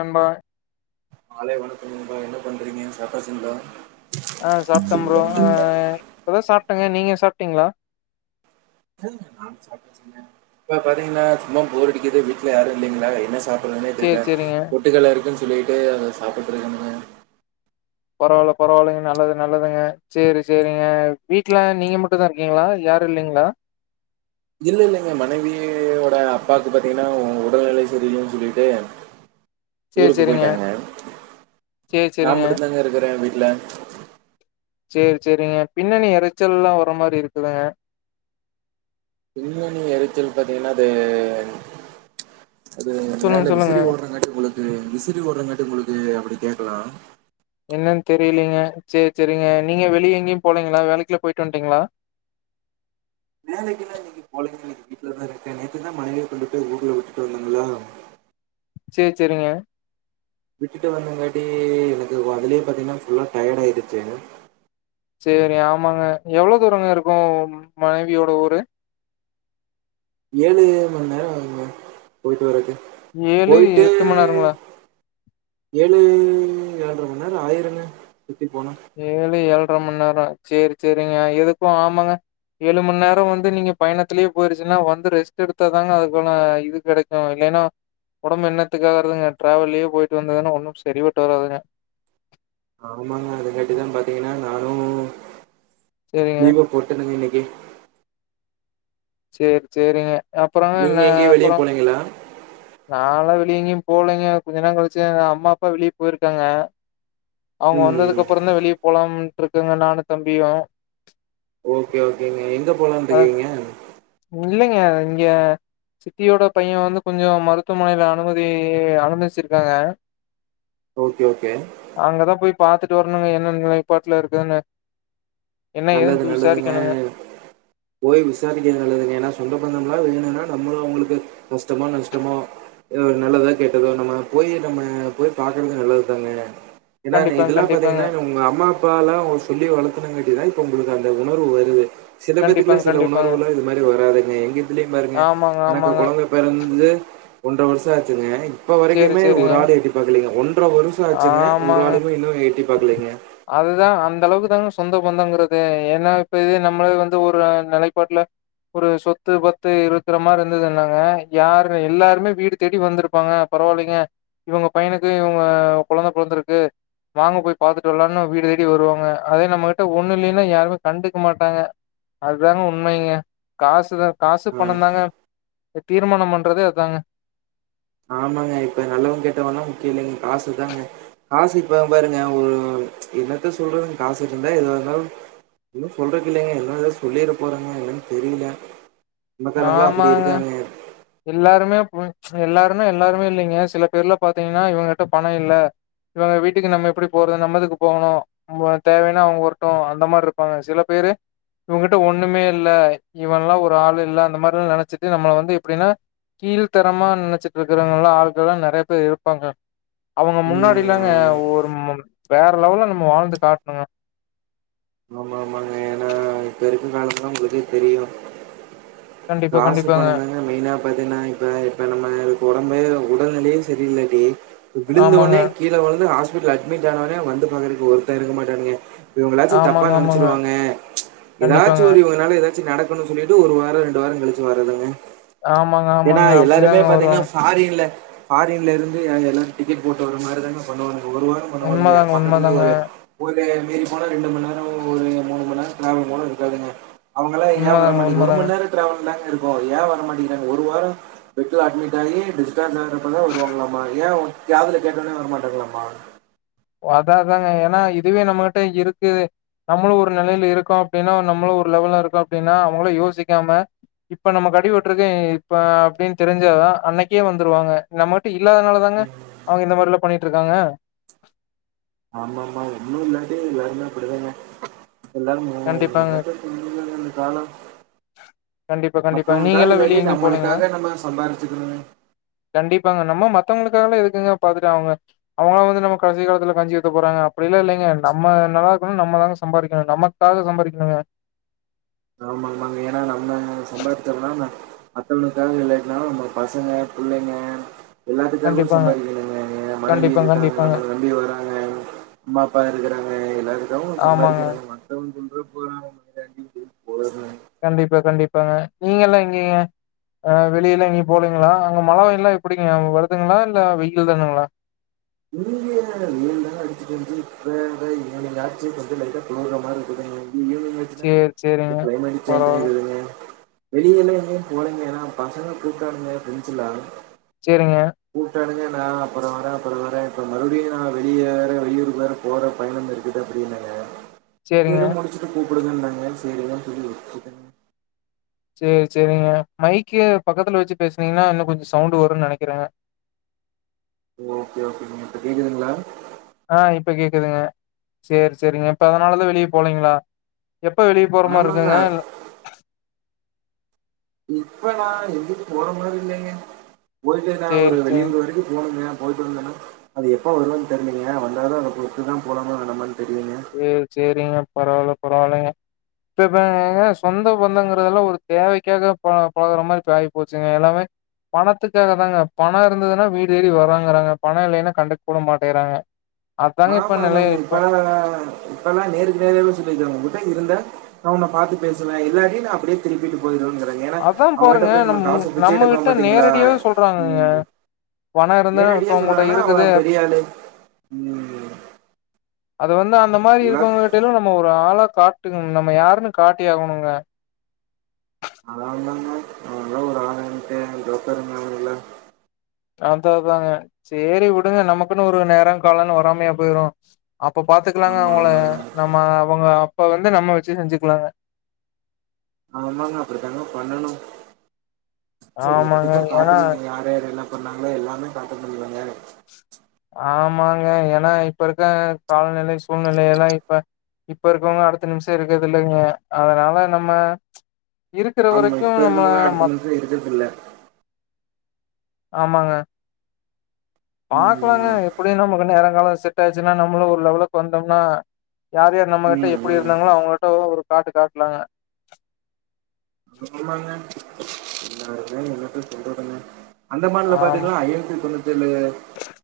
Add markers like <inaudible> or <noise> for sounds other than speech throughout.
ரம்பா மாலை வணக்கம் நண்பா என்ன பண்றீங்க சாப்ட்டாச்சுங்களா ஆ சாப்ட்டே ப்ரோ ஆ இப்பதா சாப்ட்டங்க நீங்க சாப்ட்டீங்களா நானு சாப்ட்டாச்சுங்க இப்ப பாத்தீங்கன்னா சும்மா போர் அடிக்குது வீட்ல யாரு இல்லைங்களா என்ன சாப் பறது சேரி தெரியல சேரிங்க பொட்டுக்கல்ல இருக்குன்னு சொல்லிட்டு அத சாப்ட்டுட்ருக்கனுங்க பரவால்ல பரவால்லைங்க நல்லது நல்லதுங்க சரி சரிங்க வீட்டுல நீங்க மட்டுந்தா இரு இருக்கீங்களா யாரு இல்லைங்களா இல்ல இல்லைங்க, மனைவியோட அப்பாக்கு பாத்தீங்கனா உடல்நிலை சரியில்லனு சொல்லிட்டு <inaudible> ஊருக்கு சேரிங்க போயிட்டாங்க, சேரி நா சேரிங்க மட்டுதாங்க இருக்கிறே வீட்ல சேரி சேரிங்க, பின்னணி எரைச்சல்லா வர மாரி இருக்குதுங்க பின்னணி எரைச்சல் பாத்தீங்கன்னா அது அது சொல்லுங்க மேல சொல்லுங்க விசிறி ஓடுறங் காட்டு உங்களுக்கு விசிறி ஓடுறங்காட்டு உங்களுக்கு அப்டி கேக்கலா என்னன்னு தெரியலீங்க, சேரி சேரிங்க நீங்க வெளிய எங்கேயு போலீங்களா வேலைக்குல போயிட்டு வந்துட்டீங்களா வேலைக்கிலா போலங்க இன்னைக்கி வீட்ல ட்லதா இருக்கே நேத்துதா மனைவி கொண்டு போய் ஊர்ல விட்டு வந்தங்களா சேரி சேரிங்க விட்டுட்டு வந்தங்காட்டி எனக்கு அதுலயே பாத்தீங்கன்னா ஃபுல்லா டயர்டாயிருச்சு சேரி, ஆமாங்க எவ்ளோ தூரங்க இருக்கு மனைவியோட ஊரு ஏழு மண்நேரம் ஆகுங்க போயிட்டு வரதுக்கு ஏழு போயிட்டு எட்டு மண் நேரங்களா ஏழு ஏழரைமண்நேரம் ஆயிருங்க சுத்தி போனா ஏழு ஏழரை மண்நேரம் சேரி சேரிங்க எதுக்கு ஆமாங்க ஏழு மண்நேரோ வந்து நீங்க பயணத்திலயே போயிருச்சுன்னா வந்து ரெஸ்ட் எடுத்தாதாங்க அதுக்கான இது கெடைக் கு இல்லைனா ஒடம்பு என்னத்துக்காகறதுங்க டிராவல்லயே போயிட்டு வந்ததுன்னா ஒன்னு சரிபட்டு வராதுங்க ஆமாங்க அதுங்கட்டிதா பாத்தீங்கன்னா நானு சேரிங்க லீவ போட்டனுங்க இன்னைக்கி சேரி சேரிங்க அப்பறங்க என்ன நீங்க எங்கேயு வெளிய அப்பறோ போலீங்களா நான்லா வெளிய எங்கேயு போலைங்க கொஞ்ச நேர கழிச்சு எங்க அம்மா, அப்பா வெளிய போயிருக்காங்க அவங்க ம் வந்ததுக்கு அப்பறந்தா வெளிய போலாம்ட்டு இருக்கங்க நானும் தம்பியு ஓகே ஓகேங்க, எங்க போலானு அ இருக்கீங்க இல்லைங்க இங்க சித்தியோட பையன் வந்து கொஞ்சோ மருத்துவமனையில அனுமதி அனுமதிச்சிருக்காங்க <inaudible> ஓகே ஓகே அங்கதா போய் பாத்துட்டு வரணுங்க என்ன நிலைப்பாட்டுல இருக்கான்னு என்ன ஏதுனு நல்லது போய் விசாரிக்கணுங்க நல்லதுங்க போய் விசாரிக்கிறது நல்லதுங்க ஏன்னா சொந்த பந்தம்லா வேணுனா நம்பளு அவங்களுக்கு கஷ்டமோ நஷ்டமோ ஏதோ ஒரு நல்லதோ கேட்டதோ நம்ம போய் நம்ம போய் பாக்குறது நல்லதுதாங்க ஏன்னா கண்டிப்பாங்க இதெல்லா கண்டிப்பாங்க பாத்தீங்கன்னா உங்க அம்மா அப்பாலா சொல்லி வளத்துனங்காட்டிதா இப் போ உங்களுக்கு அந்த உணர்வு வருது சில பேத்துக்குள்ள கண்டிப்பாங்க சில கண்டிப்பாங்க உணர்வுலா இது மாரி வராதுங்க எங்க இதுலயு பாருங்க ஆமாங்க எனக்கு ஆமாங்க கொழந்த பிறந்து ஒன்ட்ர வருஷம் ஆச்சிங்க இப்ப சரி வரைக்குமே ஒரு சரிங்க ஆள் எட்டி பாக்கலைங்க, ஒன்ட்ர வருஷோ ஆச்சுங்க ஒரு ஆளுமே இன்னு எட்டி பாக்கலைங்க அதுதா அந்தளவுக்குதாங்க சொந்த பந்தங்கிறது ஏன்னா இப்ப இதே நம்மளே வந்து ஒரு நிலைப்பாட்டுல ஒரு சொத்து பத்து இருக்கற மாரி இருந்துதுனாங்க யாரு எல்லாருமே வீடு தேடி வந்துருப்பாங்க பரவால்லீங்க இவங்க பையனுக்கு இவங்க கொழந்த பொறந்துருக்கு வாங்க போய் பாத்துட்டு வரலான்னு வீடு தேடி வருவாங்க, அதே நம்மகிட்ட ஒண்ணு இல்லீனா யாருமே கண்டுக்க மாட்டாங்க அதுதாங்க உண்மைங்க, காசுதா காசு ஆஹ் பணந்தாங்க தீர்மானம் பண்றதே அதாங்க ஆமாங்க இப்ப நல்லவ கெட்டவன்ல்லா முக்கிய இல்லைங்க காசுதாங்க காசு இப்பவுபாருங்க ஒரு என்னத்த சொல்றதுங்க காசு வச்சிருந்தா எதுவா இருந்தாலு ஒன்னு சொல்றக்கு இல்லைங்க என்ன ஏதாவது சொல்லிற போறங்க என்னன்னு தெரில ஆமாங்க எல்லாருமே போய் சோ எல்லாரும எல்லாருமே இல்லைங்க சில பேர்லா பாத்தீங்கன்னா இவங்கிட்ட பணோ இல்ல இவெ வீட்டுக்கு நம்ம எப்டி போறது நம்ம எதுக்கு போகணு நம்மோ தேவேனா அவ்ங்க வரட்டு அந்த மார் இருப்பாங்க சில பேரு இவங்கிட்ட ஒனனுமே இல்ல இவன்லா ஒரு ஆள் இல்ல அந்த மாரில்லா நெனச்சிட்டு நம்மள வந்து எப்டின்னா கீழ் தரமா நெனைச்சிட்டு இருக்கறவங்கலா ஆள்கள்ளா நெறைய பேர் இருப்பாங்க அவங்க ம் முன்னாடில்லாங்க ஆமா ஒரும் வேற லெவல்ல நம்ம வாழ்ந்து காட்ணுங்க ஆமா ஆமாங்க ஏனா இப்ப இருக்க காலம்லா உங்ளுக்கே தெரியு கண்டிப்பா காசு கண்டிப்பாங்க பணோதாங்க மெயினா பாத்திங்ன்னா இப்ப இப்ப நம்மள்க்கு ஒடம்பே உடல்நிலையே சரியில்லடி ஆமாங்க விழுந்தவனே கீழ விழுந்து ஹாஸ்பிட்டல் அட்மிட் ஆனவனே வந்து பாக்றக்கு ஒருத்த இருக்க மாட்டானுங்க இவங்களாச்சு தப்பா ஆமாங்க ஆமாங்க நெனைச்சிருவாங்க எதாச்சு கண்டிப்பாங்க. ஒரு னால எதாச்சு நடக்குனு சொல்லிட்டு ஒரு வாரோ ரெண்டு வாரோ கழிச்சு வர்றதுங்க ஆமாங்க, ஏனா ஆமாங்க. எல்லாருமே அப்படிதாங்க பாத்திங்கன்னா வருவாங்க. ஃபாரின்ல ஃபாரின்ல இருந்து எல்லாரு டிக்கெட் போட்டு வர மாரி தாங்க பண்ணுவாங்க ஒரு வாரோ ஒன்னோடது உண்மதாங்க, பக்கத்துலே உண்மதாங்க, ஒரு ஒரு மீறி போனா ரெண்டு மண் நேரோ ஒரு மூணு மண் நேரோ ட்ராவல் போன இருக்காதுங்க அவங்கல்லா ஏ வர உண்மதாங்க, மாட்டேக் ஒரு உண்மதாங்க. மண் நேரோ டிராவல் தாங்க இருக்கு ஏ வர மாட்டேங்றாங்க ஒரு வாரோ பெட்ல அட்மிட் ஆகி டிஸ்ஜார்ஜ் ஆகுறப்பதா வருவாங்கலாமா ஏ காதுல கேட்டோனே வர மாட்டாங்லாமா ஒ அதா அதாங்க ஏன்னா இதுவே நம்மட்ட இருக்குது நம்மளு ஒரு நெலையில இருக்கோ அப்டின்னா நம்மளு ஒரு லெவல்ல இருக்கோ அப்டின்னா அவுங்களு யோசிக்காம இப்ப நமக்கு அடிபட்ருக்கு இப்ப அப்டின்னு தெரிஞ்சாதா அன்னைக்கே வந்துருவாங்க நம்மள்ட்ட இல்லாதனால தாங்க அவுங்க இந்த மாரில்லா பண்ணிட்டுருக்காங்க ஆமா ஆமா ஒன்னு இல்லாட்டி எல்லாருமே அப்டிதாங்க எல்லாருமே கண்டிப்பாங்க. என்னத்த சொல்றதுங்க இந்த காலோ கண்டிப்பா, கண்டிப்பாங்க. மத்தவங்கள்க்காக நீங்கலாம் இல்லாட்டி வெளிய எங்கேயும் போலீங்களா? நம்மளுக்காக நம்ம சம்பார்ச்சுக்ணுங்க கண்டிப்பாங்க நம்ம மத்தவங்ளுக்காகல்ல எதுக்குங்க பாத்துட்டு அவுங்க அவங்கலா வந்து நம்ம கடைசி காலத்துல கஞ்சி ஊத்த போறாங்க அப்டில்லா இல்லைங்க நம்ம நல்லா இருக்கணு நம்ம தாங்க சம்பாதிக்கணு நமக் காக சம்பாரிக்ணுங்க ஆமா ஆமாங்க ஏன்னா நம்ம சம்பாரிச்சா தான மத்தவனுக்காக இல்லாட்டினாலு நம்ம பசங்க புள்ளைங்க எல்லாத்துக்காகவு கண்டிப்பாங்க சம்பாரிக்கணுங்க எ மனைவி கண்டிப்பா இருக்காங்க கண்டிப்பாங்க நம்மள நம்பி வராங்க அம்மா அப்பா இருக்றாங்க எல்லாருக்காவு ஆமாங்க சம்பாரிக்காணுலமா மத்தவ சொல்ற போறா <unintelligible> சொல்ட்டு போய்ரணு கண்டிப்பா கண்டிப்பாங்க நீங்கல்லா எங்கீங்க அ வெளியெல்லா எங்கேயு போலிங்களா அங்க மழ வெய்ல்லா எப்டிங்க வருதுங்ளா இல்ல வெயில் தானுங்ளா இங்க வெயில்தாங்க அடிச்சிட்டு இருந்துச்சி இப்பதா ஈவ்னிங் ஆச்சு கொஞ்ஜோ லைட்டா குளுர்ர மாரி இருக்குது சேரி இந்த சேரிங்க க்ளைமேட் சேஞ் பரவால ஆய்ருதுங்க வெளியெல்லா எங்கேயு போலைங்க ஏன்னா பசங்க கூப்டானுங்க ஃப்ரண்ட்ஸ்லா சேரிங்க கூப்டானுங்க நா அப்பறோ வரே அப்பறோ வரே இப்ப மறுபடியு நா வெளியே வேற வெளியூர்க்கு வேற போற பயணம் இருக்குது அப்டின்னங்க சேரிங்க சேரி முடிச்ட்டு கூப்டுங்கன்டாங்க சேரி அத சொல்ட்டு வுட்டுடங்க சேரி சேரிங்க மைக்கு பக்கத்துல வச்சு பேசுனிங்ன்னா இன்னு கொஞ்ஜோ சவுண்ட் வருனு நெனைக்றே ஓகே ஓகேங்க இப்ப கேக்குதுங்ளா ஆ இப்ப கேக்குதுங்க சேரி சேரிங்க அப்ப அதனாலதா வெளிய போலைங்ளா எப்ப வெளிய போற ஆமாங்க மார்ருக்குங்க இப்ப நா எங்யு போற மாரி இல்லைங்க போய்ட்டு நா சேரி ஒரு சேரி வெளியூர் வரைக்கு போனுங்க போய்ட்டு வந்தனா அது எப்ப வருவன் தெரிலைங்க வந்தோன அத பொருத்து தா போலாமா வேணாமா தெரியுங்க சேர் சேரிங்க பரவால்ல பரவால்லங்க இப்பங்கங்க சொந்த பந்தங்றதுலா ஒரு தேவைக்காக பா பாக்ற மாரி இப்ப ஆய்ப் போச்சுங்க எல்லாமே பணத்துக்காக தாங்க பண இருந்துதுனா வீடு தேடி வராங்றாங்க பண இல்லைனா கண்டுக்க கூட மாட்டிக்கிறாங்க ஆமா ஆமாங்க இப்பதானல்லா இப்பலா நேருக்கு நேராவே சொல்லிக்றாங்க உங்கிட்ட இருந்த நா உன்ன பாத்து பேசுவே இல்லாட்டி நா அப்டியே திருப்பிட்டு போயிருங்கிறாங்க ஏனா அதா அவ்ங்கள்ட்ட பாருங்க போய் நம்ம காச பிச்ச நம்ம எடுக்குரோ கிட்ட பாத்தீங்ளா நேரடியாவே சொல்றாங்கங்க ம் பணோ இருந்தா நேரடியா இப்ப உங்கட்ட சொல்றாங்கனா இருக்குது அவ்ங்கதா பெரியாளு ம் அது வந்து அந்த மாரி இல்ல இருக்கவ்ங்க கிட்டைலா நம்ம ஒரு ஆளா காட்டிக்னு நம்ம யாருன்னு காட்டி ஆகணுங்க அதனால்தா நா அவன்லா ஒரு ஆளுன்ட்டு ஜோக்கரு மாரி இல்ல அதாதாங்க சேரி விடுங்க நமக்குன்னு ஒரு நேர காலன்னு வராமையா போயிரு அப்ப பாத்துக்லாங்க ஆமா அவுங்கள ஆமாங்க. நம்ம அவுங்க அப்ப வந்து நம்ம வச்சு செஞ்சுக்லாங்க ஆமாங்க அப்டித்தாங்க பண்ணணு சேரி ஆமாங்க எதுக்கு ஏன்னா பாத்துகணு இங்க யாரு யாரு எ‌ல்லா சொன்னாங்ளோ எல்லாமே காட்ட முடியலங்க ஆமாங்க ஏனா இப்ப இருக்க காலநிலை சூழ்நிலையெல்லா இப்ப இப்ப இருக்கவ்ங்க அடுத்த நிம்ஷ இருக்கறது இல்லைங்க அதனால நம்ம இருக்கிற ஆமா வரைக்கு இப்ப நம்ம இருக்கவங்க அடுத்த மத் நிமிஷம் இருக்கிறதில்ல. ஆமாங்க பாக்கலாங்க ம். எப்டியு நமக்கு நேரங் கால செட் ஆச்சுனா நம்மளு ஒரு லெவலுக்கு வந்தம்னா யாரு யாரு நம்மகிட்ட ம். எப்டி ம். இருந்தாங்களோ அவ்ங்கள்ட்டோ ஒரு காட்டு காட்லாங்க ஆமாங்க எல்லா இருந்து என்னத்த சொல்றதுங்க ஆ அந்தமான்ல பாத்தீங்னா ஐயாயிரத்தி தொண்ணூத்தேழு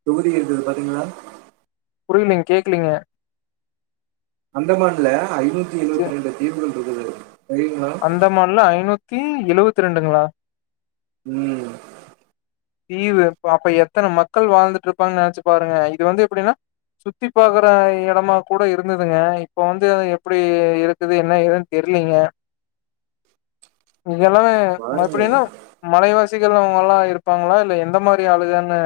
தொகுதி இருக்குது பாத்தீங்ளா புரியலைங் கேக்கலைங்க அந்தமான்ல ஐநூத்தி சே எழுவத்தி ரெண்டு தீவுகள் இருக்குது தெரியுங்ளா அந்தமான்ல ஐநூத்தி எழுவத்தி ரெண்டுங்ளா ம் தீவு அப் அப்ப எத்தன மக்கள் வாழ்ந்துட்ருப்பாங்கன் நெனைச்சு பாருங்க இது வந்து எப்டினா சுத்தி பாக்குற எடமா கூட இருந்ததுங்க இப்போ வந்து எப்டி இருந் தது என்ன ஏதுன் தெரிலைங்க நீங்கெல்லாமே ம பாருங்க எப்டினா மலைவாசிகள் அவ்ங்கல்லா இருப் ப்பாங்ளா இல்ல எந்த மாரி ஆளுகனு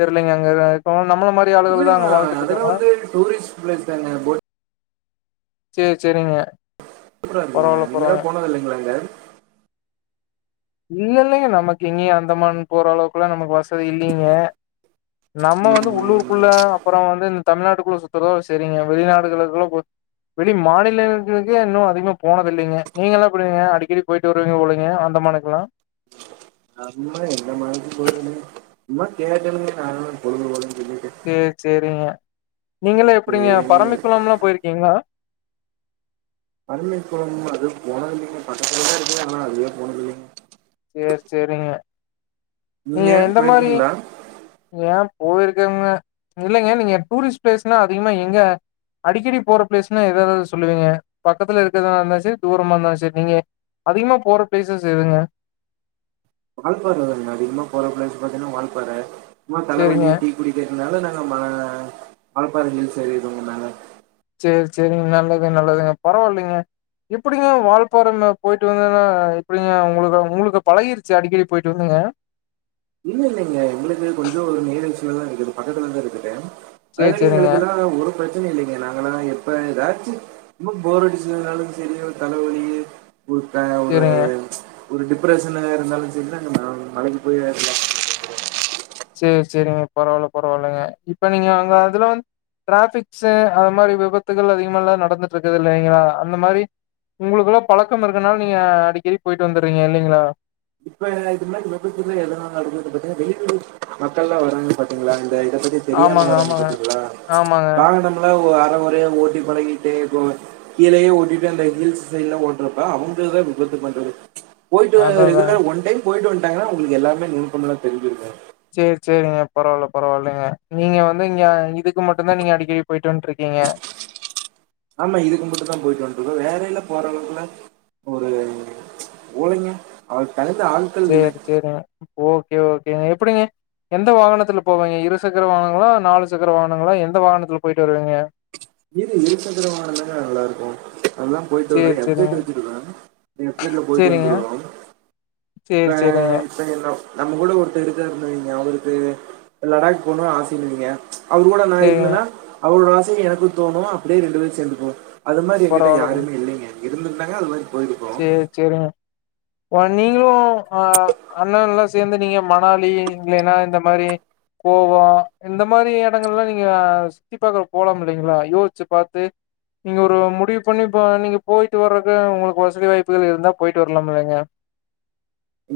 தெரிலைங்க அங்கதா இப்போ நம்மள மாத் இல்ல இல்ல அதெல்லா வந்து டூரிஸ்ட் பிளேஸ் தாங்க போட் சேரி சேரிங்க சூப்பரா இருக்குங்க பரவால்ல நீங்களா பரவால்ல போனதில்லைங்ளா அங்க இல்ல இல்லங்க நமக்கு எங்கேயு அந்தமான் போற அளவுக்குலா நமக்கு வசதி இல்லைங்க நம்ம வந்து உள்ளூரு குள்ள ம், அப்பற வந்து இந்த தமிழ்நாட்டுக்குள்ள சுத்துறதோட செரிங்க வெளிநாடுகளுக்குலா போய் வெளி மாநிலங்களுக்கே இன்னு அதிகமா போனதில்லைங்க நீங்கலா எப்டிங்க அடிக்கடி போயிட்டு வருவீங்க போலைங்க அந்தமானுக் குலா நம்ப எந்த மலைக்கு போரதில்லைங்க சும்மா கேட்டேனுங்க சாய்ந்தர பொழுது போகலன் சொல்லீட்டு சேர் சேரிங்க நீங்கள எப்டிங்க சரிங்க நீங்க பரமிக்குளம் லா போயிருக்கிங்ளா பரமிக்குளம் அது போனது இல்லிங்க பக்கத்துல தா இருக்கு ஆனா அதுவே போனதில்லிங்க சேரி சேரிங்க நீங்க எந்த மாரி ஏன் போயிருக்கங்க இல்லைங்க நீங்க டூரிஸ்ட் பிளேஸ்னா அதிகமா எங்க அடிக்கடி போற பிளேஸ்ன்னா எது எத சொல்லுவீங்க பக்கத்துல இருக்கறதா இருந்தாலு சேரி தூரமா இருந்தாலு சேரி நீங்க அதிகமா போற பிளேசஸ் எதுங்க வாழ்பார அதிக போற பளேஸ் பாத்திங்ன்னா வாழ்பார சும்மா தலவலி சேரிங்க டீ புடிக்கறதுனால நாங்க ம மலப்பாற ஹில்ஸ் எரிறுவோ மேல சேர் சேரிங்க நல்லது நல்லதுங்க பரவால்லிங்க எப்டிங்க வாழ்ப்பாற மே போய்ட்டு வந்ததுன்னா எப்டிங்க உங்களுக்கு உங்களுக்கு பழகிருச்சி அடிக்கடி போய்ட்டு வந்துங்க இல்ல இல்லலைங்க எங்களுக்கு கொஞ்சோ ஒரு நேரழ்ச்சியில தா இருக்குது பக்கத்துலதா இருக்குது சேரி அதனால சேரிங்க எங்களுக்கெல்லா ஒரு பிரச்சனையு இல்லிங்க நாங்கல்லா எப்ப எதாச்சு ரொம்ப போரடிச்சிதுனாலு செரி இல்ல தலவலி ஒருத்த ஒரு சேரிங்க ஒரு டிப்ரஷன் இருந்தாலு சரி அந்த மலைக்கி போய் சேர் சேரிங்க பரவால்ல பரவால்லங்க இப்ப நீங்க அங்க அதுல வந் ட்ராபிக்ஸு அந்த மாரி விபத்துகள் அதிகமால்லா நடந்துட்ருக்குது இல்லைங்களா அந்த மாரி உங்களுக்குலா பழக்கம் இருக்கனால நீங்க அடிக்கடி போயிட்டு வந்துறீங்க இல்லைங்களா இப்ப இது மாரி விபத்துகள் எதுனா நடக்குது பாத்திங்ன்னா வெளியூர் மக்கள்லா வராங்க பாத்திங்ளா இந்த இத பத்தி தெரியாம ஆமாங்க வராங்க ஆமாங்க பாத்திங்கலா ஆமாங்க வாகனம்லா ஓ அர கொறயா ஓட்டி பழகிட்டு கோ கீழயே ஓட்டிட்டு அந்த ஹில்ஸ் சைட்லா ஓட்றப்ப அவுங்கதா விபத்து பண்றது போய்ட்டு அதா அதாங்க ரெகுலரா ஒன் டைம் போய்ட்டு வந்டாங்கனா உங்களுக்கு எல்லாமே நுணுக்கம் லா தெரிஞ்சிருங்க சேர் சேரிங்க பரவால்ல பரவால்லைங்க நீங்க வந்து இங்க இதுக்கு மட்டுந்தான் நீங்க அடிக்கடி பைய்ட்டு வந்டுருக்கீங்க ஆமா இதுக்கும்பிட்டு தா போயிட்டு வந்ட்ருக்கோ வேரயேல்லா போறளவுக்குலா ஒரு போலங்க அதுக்கு தகுந்த ஆள் சேரி சேரிங்க ஓகே ஓகேங்க எப்புடிங்க எந்த வாகனத்துல போவங்க இரு சக்கர வாகனங்களா நாலு சக்கர வாகனங்களா எந்த வாகனத்துல போயிட்டு வருவீங்க இது இருசக்கர வாகனந்தாங்க நல்லாருக்கூ அதா போய்ட்டு வர சேரி சேரிங்க எப்ஜைட் வச்சுருக்கே எப்ஜைட்ல போய்ட்டு வந்துருவோ சேர் சேரிங்க இப்ப நம்ம கூட ஒருத்தர் இருக்றார்னு வைங்க அவருக்கு லடாக் போணுனு ஆசைனுவைங்க அவுரு கூட நா சேரிங்க இருந்தன்னா அவரோட ஆசை எனக்கு தோணு அப்டியே ரெண்டு பேரு சேந்துபோவோ அது மாரி எங்கிட்ட பரவால்லங்க யாருமே இல்லிங்க இருந்திருந்தாங்கன அது மாரி போய்ருப்போ சேர் சேரிங்க ஒ நீங்களு ஆ அண்ணல்லா சேந்து நீங்க மணாலி இல்லேனா இந்த மாரி கோவா இந்த மாரி எடங்கள்லா நீங்க சுத்தி பாக்க போலாம் இல்லைங்ளா யோச்சு பாத்து நீங்க ஒரு முடிவ் பண்ணி பா நீங்க போயிட்டு வர்க்கு உங்களுக்கு வசதி வாய்ப்புகள் இருந்தா போய்ட்டு வரலாம் இல்லைங்க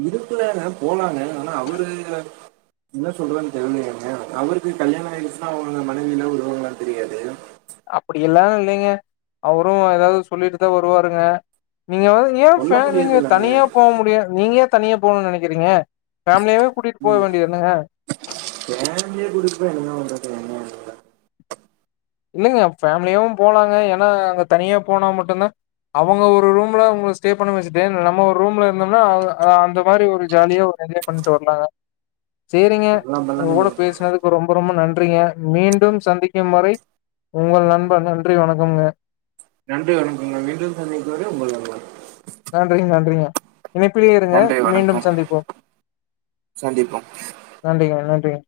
இருக்குலங்க போலாங்க ஆனா அவுரு என்ன சொல்றார்ன் தெர்லய்ங்க அவருக்கு கல்யாண ஆயிடுச்சுன்னா அவுங்க மனைவிலா வருவாங்ளானு தெரியாது அப்பிடியெல்லா இல்லைங்க அவரு ஏதாவ்து சொல்லிட்டு தா வருவாருங்க நீங்க வ ஏ சொல்ல சார் நீங்க முடியாது இல்லைங்க தனியா போ முடியா நீங்க ஏ தனியா போணுன் நெனக்கிறீங்க ஃபேமிலியாவே கூட்டிட் போவேண்டியதுன்னங்க ஃபேம்லிய கூட்டிட் போய் என்னங்க பண்றது <unintelligible> இல்லங்க ஃபேம்லியாவு போலாங்க ஏன்னா அங்க தனியா போனா மட்டுந்தா அவுங்க ஒரு ரூம்ல உங்கள ஸ்டே பண்ண வச்சுட்டு நம்ம ஒரு ரூம்ல இருந்தம்னா அந்த மாரி ஒரு ஜாலியா ஒரு என்ஜா பண்ட்டு வர்லங்க சேரிங்க பல்லாம் ஒங்க கூட பல்லாங்க பேசுனது ரொம்ப ரொம்ப நன்றிங்க மீண்டும் சந்திக்கும் வரை உங்கள் நண்பன் நன்றி வணக்கம்ங்க நன்றி வணக்கங்க மீண்டும் சந்திக்கும் வரை உங்கள் நண்பர் நன்றிங் நன்றிங்க இணைப்பிலே இருங்க நன்றி மீண்டும் வணக்கம் சந்திப்போம் சந்திப்போம் நன்றிங்க நன்றிங்க